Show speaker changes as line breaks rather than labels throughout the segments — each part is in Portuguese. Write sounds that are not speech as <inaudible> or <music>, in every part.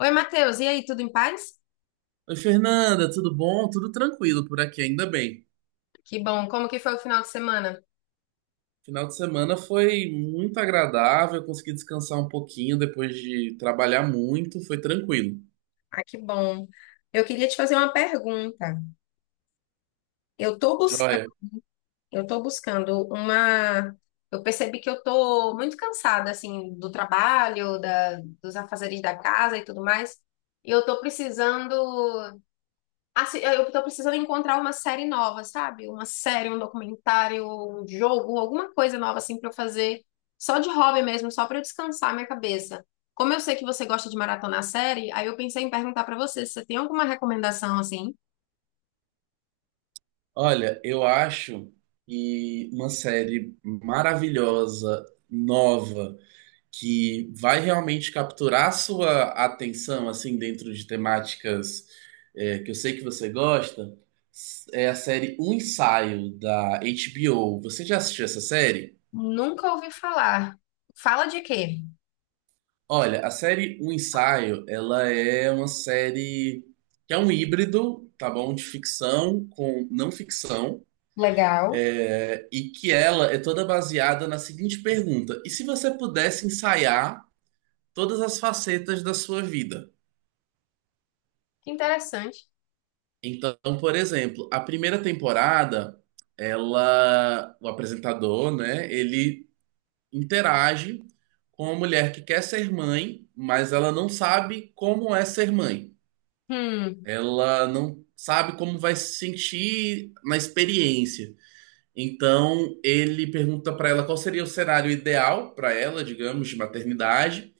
Oi, Matheus, e aí, tudo em paz?
Oi, Fernanda, tudo bom? Tudo tranquilo por aqui, ainda bem.
Que bom, como que foi o final de semana?
Final de semana foi muito agradável, consegui descansar um pouquinho depois de trabalhar muito, foi tranquilo.
Ah, que bom. Eu queria te fazer uma pergunta. Eu tô buscando,
Joia.
eu tô buscando uma. Eu percebi que eu tô muito cansada, assim, do trabalho, dos afazeres da casa e tudo mais, e eu tô precisando. Assim, eu tô precisando encontrar uma série nova, sabe? Uma série, um documentário, um jogo, alguma coisa nova assim pra eu fazer, só de hobby mesmo, só pra eu descansar a minha cabeça. Como eu sei que você gosta de maratonar série, aí eu pensei em perguntar pra você se você tem alguma recomendação assim.
Olha, eu acho que uma série maravilhosa, nova, que vai realmente capturar a sua atenção, assim, dentro de temáticas, que eu sei que você gosta, é a série Um Ensaio, da HBO. Você já assistiu essa série?
Nunca ouvi falar. Fala de quê?
Olha, a série O Ensaio, ela é uma série que é um híbrido, tá bom? De ficção com não ficção,
Legal.
e que ela é toda baseada na seguinte pergunta: e se você pudesse ensaiar todas as facetas da sua vida?
Que interessante.
Então, por exemplo, a primeira temporada, ela, o apresentador, né, ele interage com uma mulher que quer ser mãe, mas ela não sabe como é ser mãe.
Hum.
Ela não sabe como vai se sentir na experiência. Então, ele pergunta para ela qual seria o cenário ideal para ela, digamos, de maternidade,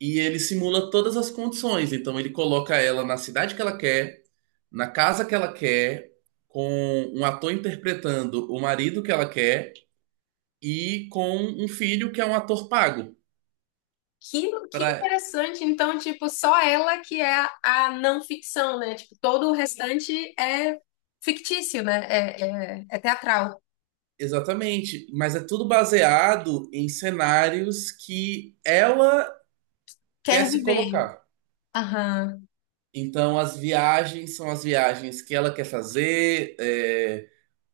e ele simula todas as condições. Então, ele coloca ela na cidade que ela quer, na casa que ela quer, com um ator interpretando o marido que ela quer e com um filho que é um ator pago.
Que
Pra...
interessante. Então, tipo, só ela que é a a não ficção, né? Tipo, todo o restante é fictício, né? É teatral.
Exatamente, mas é tudo baseado em cenários que ela quer
Quer
se
viver.
colocar.
Aham.
Então, as viagens são as viagens que ela quer fazer,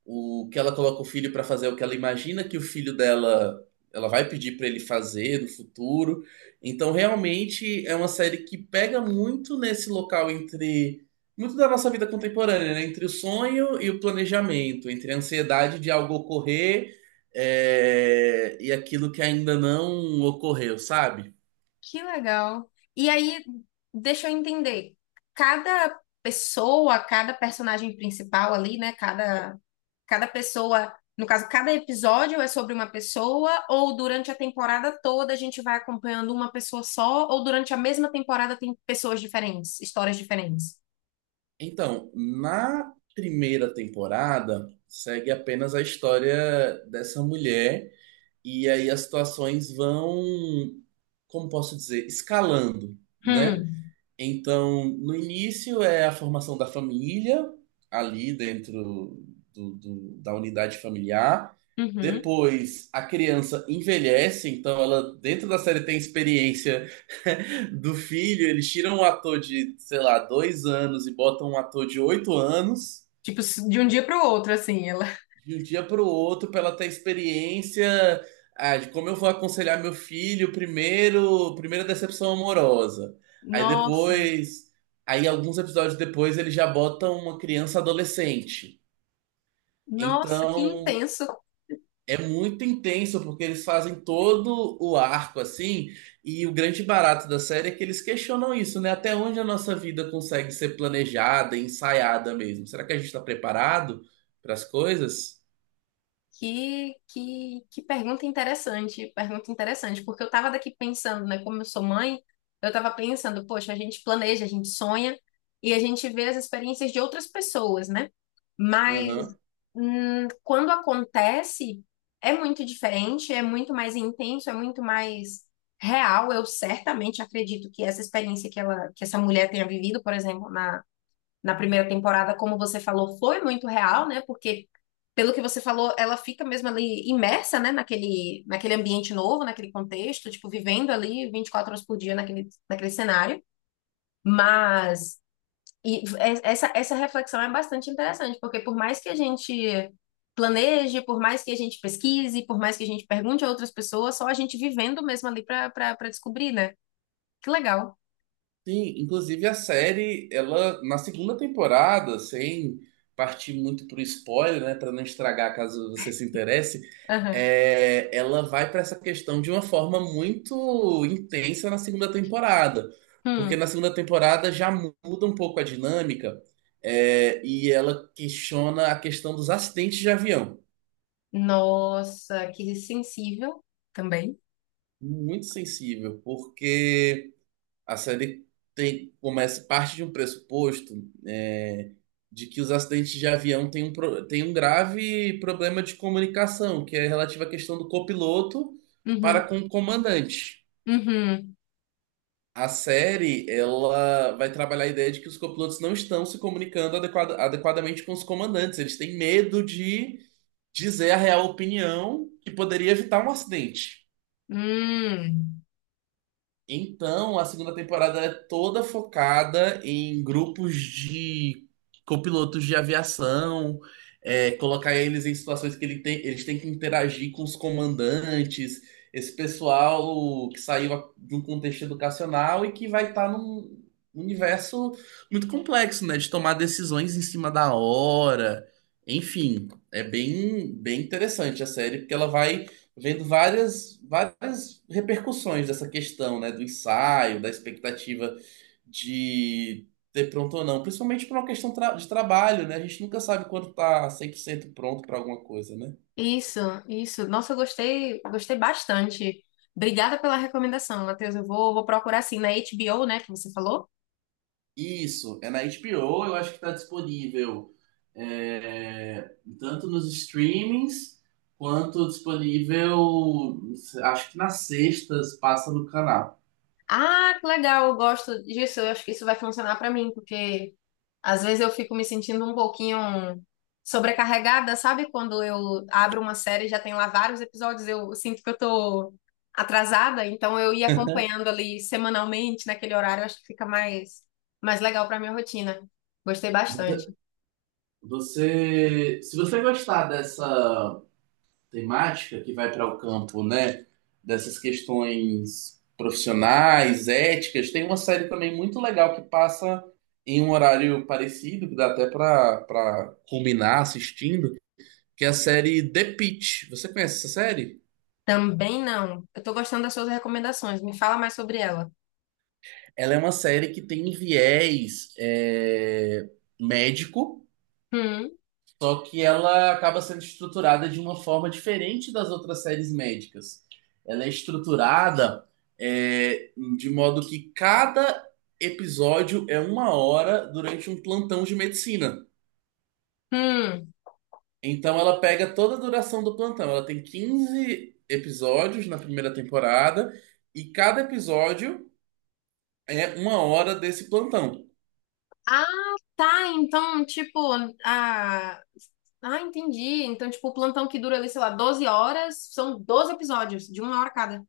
o que ela coloca o filho para fazer, é o que ela imagina que o filho dela ela vai pedir para ele fazer no futuro. Então, realmente é uma série que pega muito nesse local entre muito da nossa vida contemporânea, né? Entre o sonho e o planejamento, entre a ansiedade de algo ocorrer, e aquilo que ainda não ocorreu, sabe?
Que legal. E aí, deixa eu entender. Cada pessoa, cada personagem principal ali, né? Cada pessoa, no caso, cada episódio é sobre uma pessoa, ou durante a temporada toda a gente vai acompanhando uma pessoa só, ou durante a mesma temporada tem pessoas diferentes, histórias diferentes.
Então, na primeira temporada, segue apenas a história dessa mulher, e aí as situações vão, como posso dizer, escalando, né?
Hum,
Então, no início é a formação da família, ali dentro da unidade familiar.
uhum.
Depois a criança envelhece, então ela, dentro da série, tem experiência <laughs> do filho. Eles tiram um ator de, sei lá, dois anos e botam um ator de oito anos
Tipo, de um dia para o outro, assim, ela.
de um dia para o outro, para ela ter experiência de como eu vou aconselhar meu filho primeiro, primeira decepção amorosa. Aí
Nossa,
depois, aí alguns episódios depois eles já botam uma criança adolescente.
nossa, que
Então
intenso.
é muito intenso porque eles fazem todo o arco assim, e o grande barato da série é que eles questionam isso, né? Até onde a nossa vida consegue ser planejada, ensaiada mesmo? Será que a gente está preparado para as coisas?
Que pergunta interessante, porque eu tava daqui pensando, né? Como eu sou mãe, eu tava pensando, poxa, a gente planeja, a gente sonha e a gente vê as experiências de outras pessoas, né? Mas quando acontece, é muito diferente, é muito mais intenso, é muito mais real. Eu certamente acredito que essa experiência que ela, que essa mulher tenha vivido, por exemplo, na primeira temporada, como você falou, foi muito real, né? Porque, pelo que você falou, ela fica mesmo ali imersa, né? Naquele ambiente novo, naquele contexto, tipo, vivendo ali 24 horas por dia naquele cenário. Mas e é, essa reflexão é bastante interessante, porque por mais que a gente planeje, por mais que a gente pesquise, por mais que a gente pergunte a outras pessoas, só a gente vivendo mesmo ali para descobrir, né? Que legal.
Sim, inclusive a série, ela na segunda temporada, sem partir muito pro spoiler, né, para não estragar caso você se interesse,
Aham.
ela vai para essa questão de uma forma muito intensa na segunda temporada, porque
Hum.
na segunda temporada já muda um pouco a dinâmica, e ela questiona a questão dos acidentes de avião,
Nossa, que sensível também.
muito sensível, porque a série tem, começa, parte de um pressuposto, é, de que os acidentes de avião têm um, têm um grave problema de comunicação, que é relativo à questão do copiloto para
Uhum,
com o comandante.
uhum.
A série, ela vai trabalhar a ideia de que os copilotos não estão se comunicando adequadamente com os comandantes. Eles têm medo de dizer a real opinião que poderia evitar um acidente.
Hum,
Então, a segunda temporada é toda focada em grupos de copilotos de aviação, é, colocar eles em situações que eles têm que interagir com os comandantes, esse pessoal que saiu de um contexto educacional e que vai estar num universo muito complexo, né? De tomar decisões em cima da hora. Enfim, é bem, bem interessante a série, porque ela vai vendo várias, várias repercussões dessa questão, né, do ensaio, da expectativa de ter pronto ou não, principalmente por uma questão de trabalho, né? A gente nunca sabe quando tá 100% pronto para alguma coisa, né?
isso, isso. Nossa, eu gostei, gostei bastante. Obrigada pela recomendação, Matheus. Vou procurar assim na HBO, né, que você falou.
Isso, é na HBO, eu acho que tá disponível tanto nos streamings quanto disponível, acho que nas sextas passa no canal.
Ah, que legal, eu gosto disso. Eu acho que isso vai funcionar pra mim, porque às vezes eu fico me sentindo um pouquinho sobrecarregada, sabe? Quando eu abro uma série e já tem lá vários episódios, eu sinto que eu tô atrasada, então eu ia acompanhando ali semanalmente naquele horário, eu acho que fica mais legal pra minha rotina. Gostei bastante.
Você, Se você gostar dessa temática que vai para o campo, né, dessas questões profissionais, éticas. Tem uma série também muito legal que passa em um horário parecido, que dá até para combinar assistindo, que é a série The Pitt. Você conhece essa série?
Também não. Eu tô gostando das suas recomendações. Me fala mais sobre ela.
Ela é uma série que tem viés médico.
Hum,
Só que ela acaba sendo estruturada de uma forma diferente das outras séries médicas. Ela é estruturada é, de modo que cada episódio é uma hora durante um plantão de medicina.
hum.
Então ela pega toda a duração do plantão. Ela tem 15 episódios na primeira temporada e cada episódio é uma hora desse plantão.
Ah, tá. Então, tipo, ah, entendi. Então, tipo, o plantão que dura ali, sei lá, 12 horas, são 12 episódios, de uma hora cada.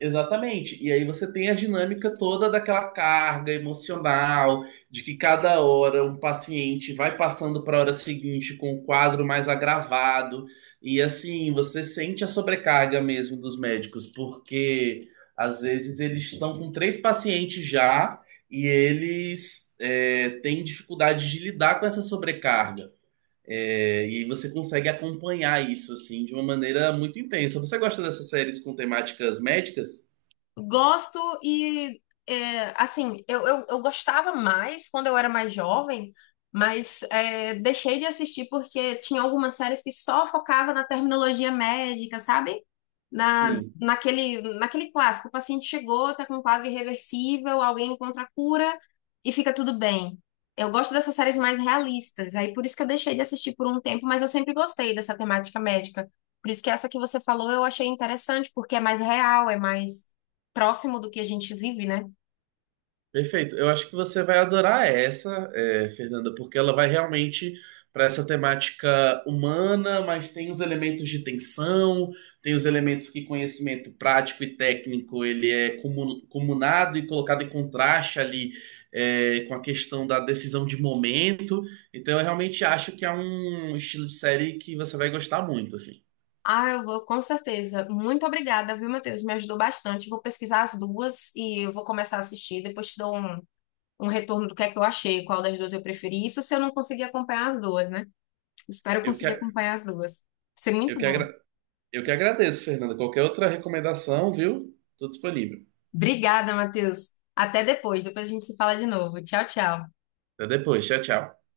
Exatamente. E aí você tem a dinâmica toda daquela carga emocional, de que cada hora um paciente vai passando para a hora seguinte com um quadro mais agravado. E assim, você sente a sobrecarga mesmo dos médicos, porque às vezes eles estão com três pacientes já e eles têm dificuldade de lidar com essa sobrecarga. É, e você consegue acompanhar isso assim de uma maneira muito intensa. Você gosta dessas séries com temáticas médicas?
Gosto e, é, assim, eu gostava mais quando eu era mais jovem, mas é, deixei de assistir porque tinha algumas séries que só focava na terminologia médica, sabe?
Sim,
Naquele, naquele clássico, o paciente chegou, tá com um quadro irreversível, alguém encontra a cura e fica tudo bem. Eu gosto dessas séries mais realistas, aí por isso que eu deixei de assistir por um tempo, mas eu sempre gostei dessa temática médica. Por isso que essa que você falou eu achei interessante, porque é mais real, é mais próximo do que a gente vive, né?
perfeito. Eu acho que você vai adorar essa, é, Fernanda, porque ela vai realmente para essa temática humana, mas tem os elementos de tensão, tem os elementos que conhecimento prático e técnico ele é comunado e colocado em contraste ali com a questão da decisão de momento. Então, eu realmente acho que é um estilo de série que você vai gostar muito, assim.
Ah, eu vou, com certeza. Muito obrigada, viu, Matheus? Me ajudou bastante. Vou pesquisar as duas e eu vou começar a assistir. Depois te dou um retorno do que é que eu achei, qual das duas eu preferi. Isso se eu não conseguir acompanhar as duas, né? Espero
Eu que,
conseguir acompanhar as duas. Vai ser
eu
muito
que,
bom.
agra- eu que agradeço, Fernanda. Qualquer outra recomendação, viu? Tô disponível.
Obrigada, Matheus. Até depois. Depois a gente se fala de novo. Tchau, tchau.
Até depois. Tchau, tchau.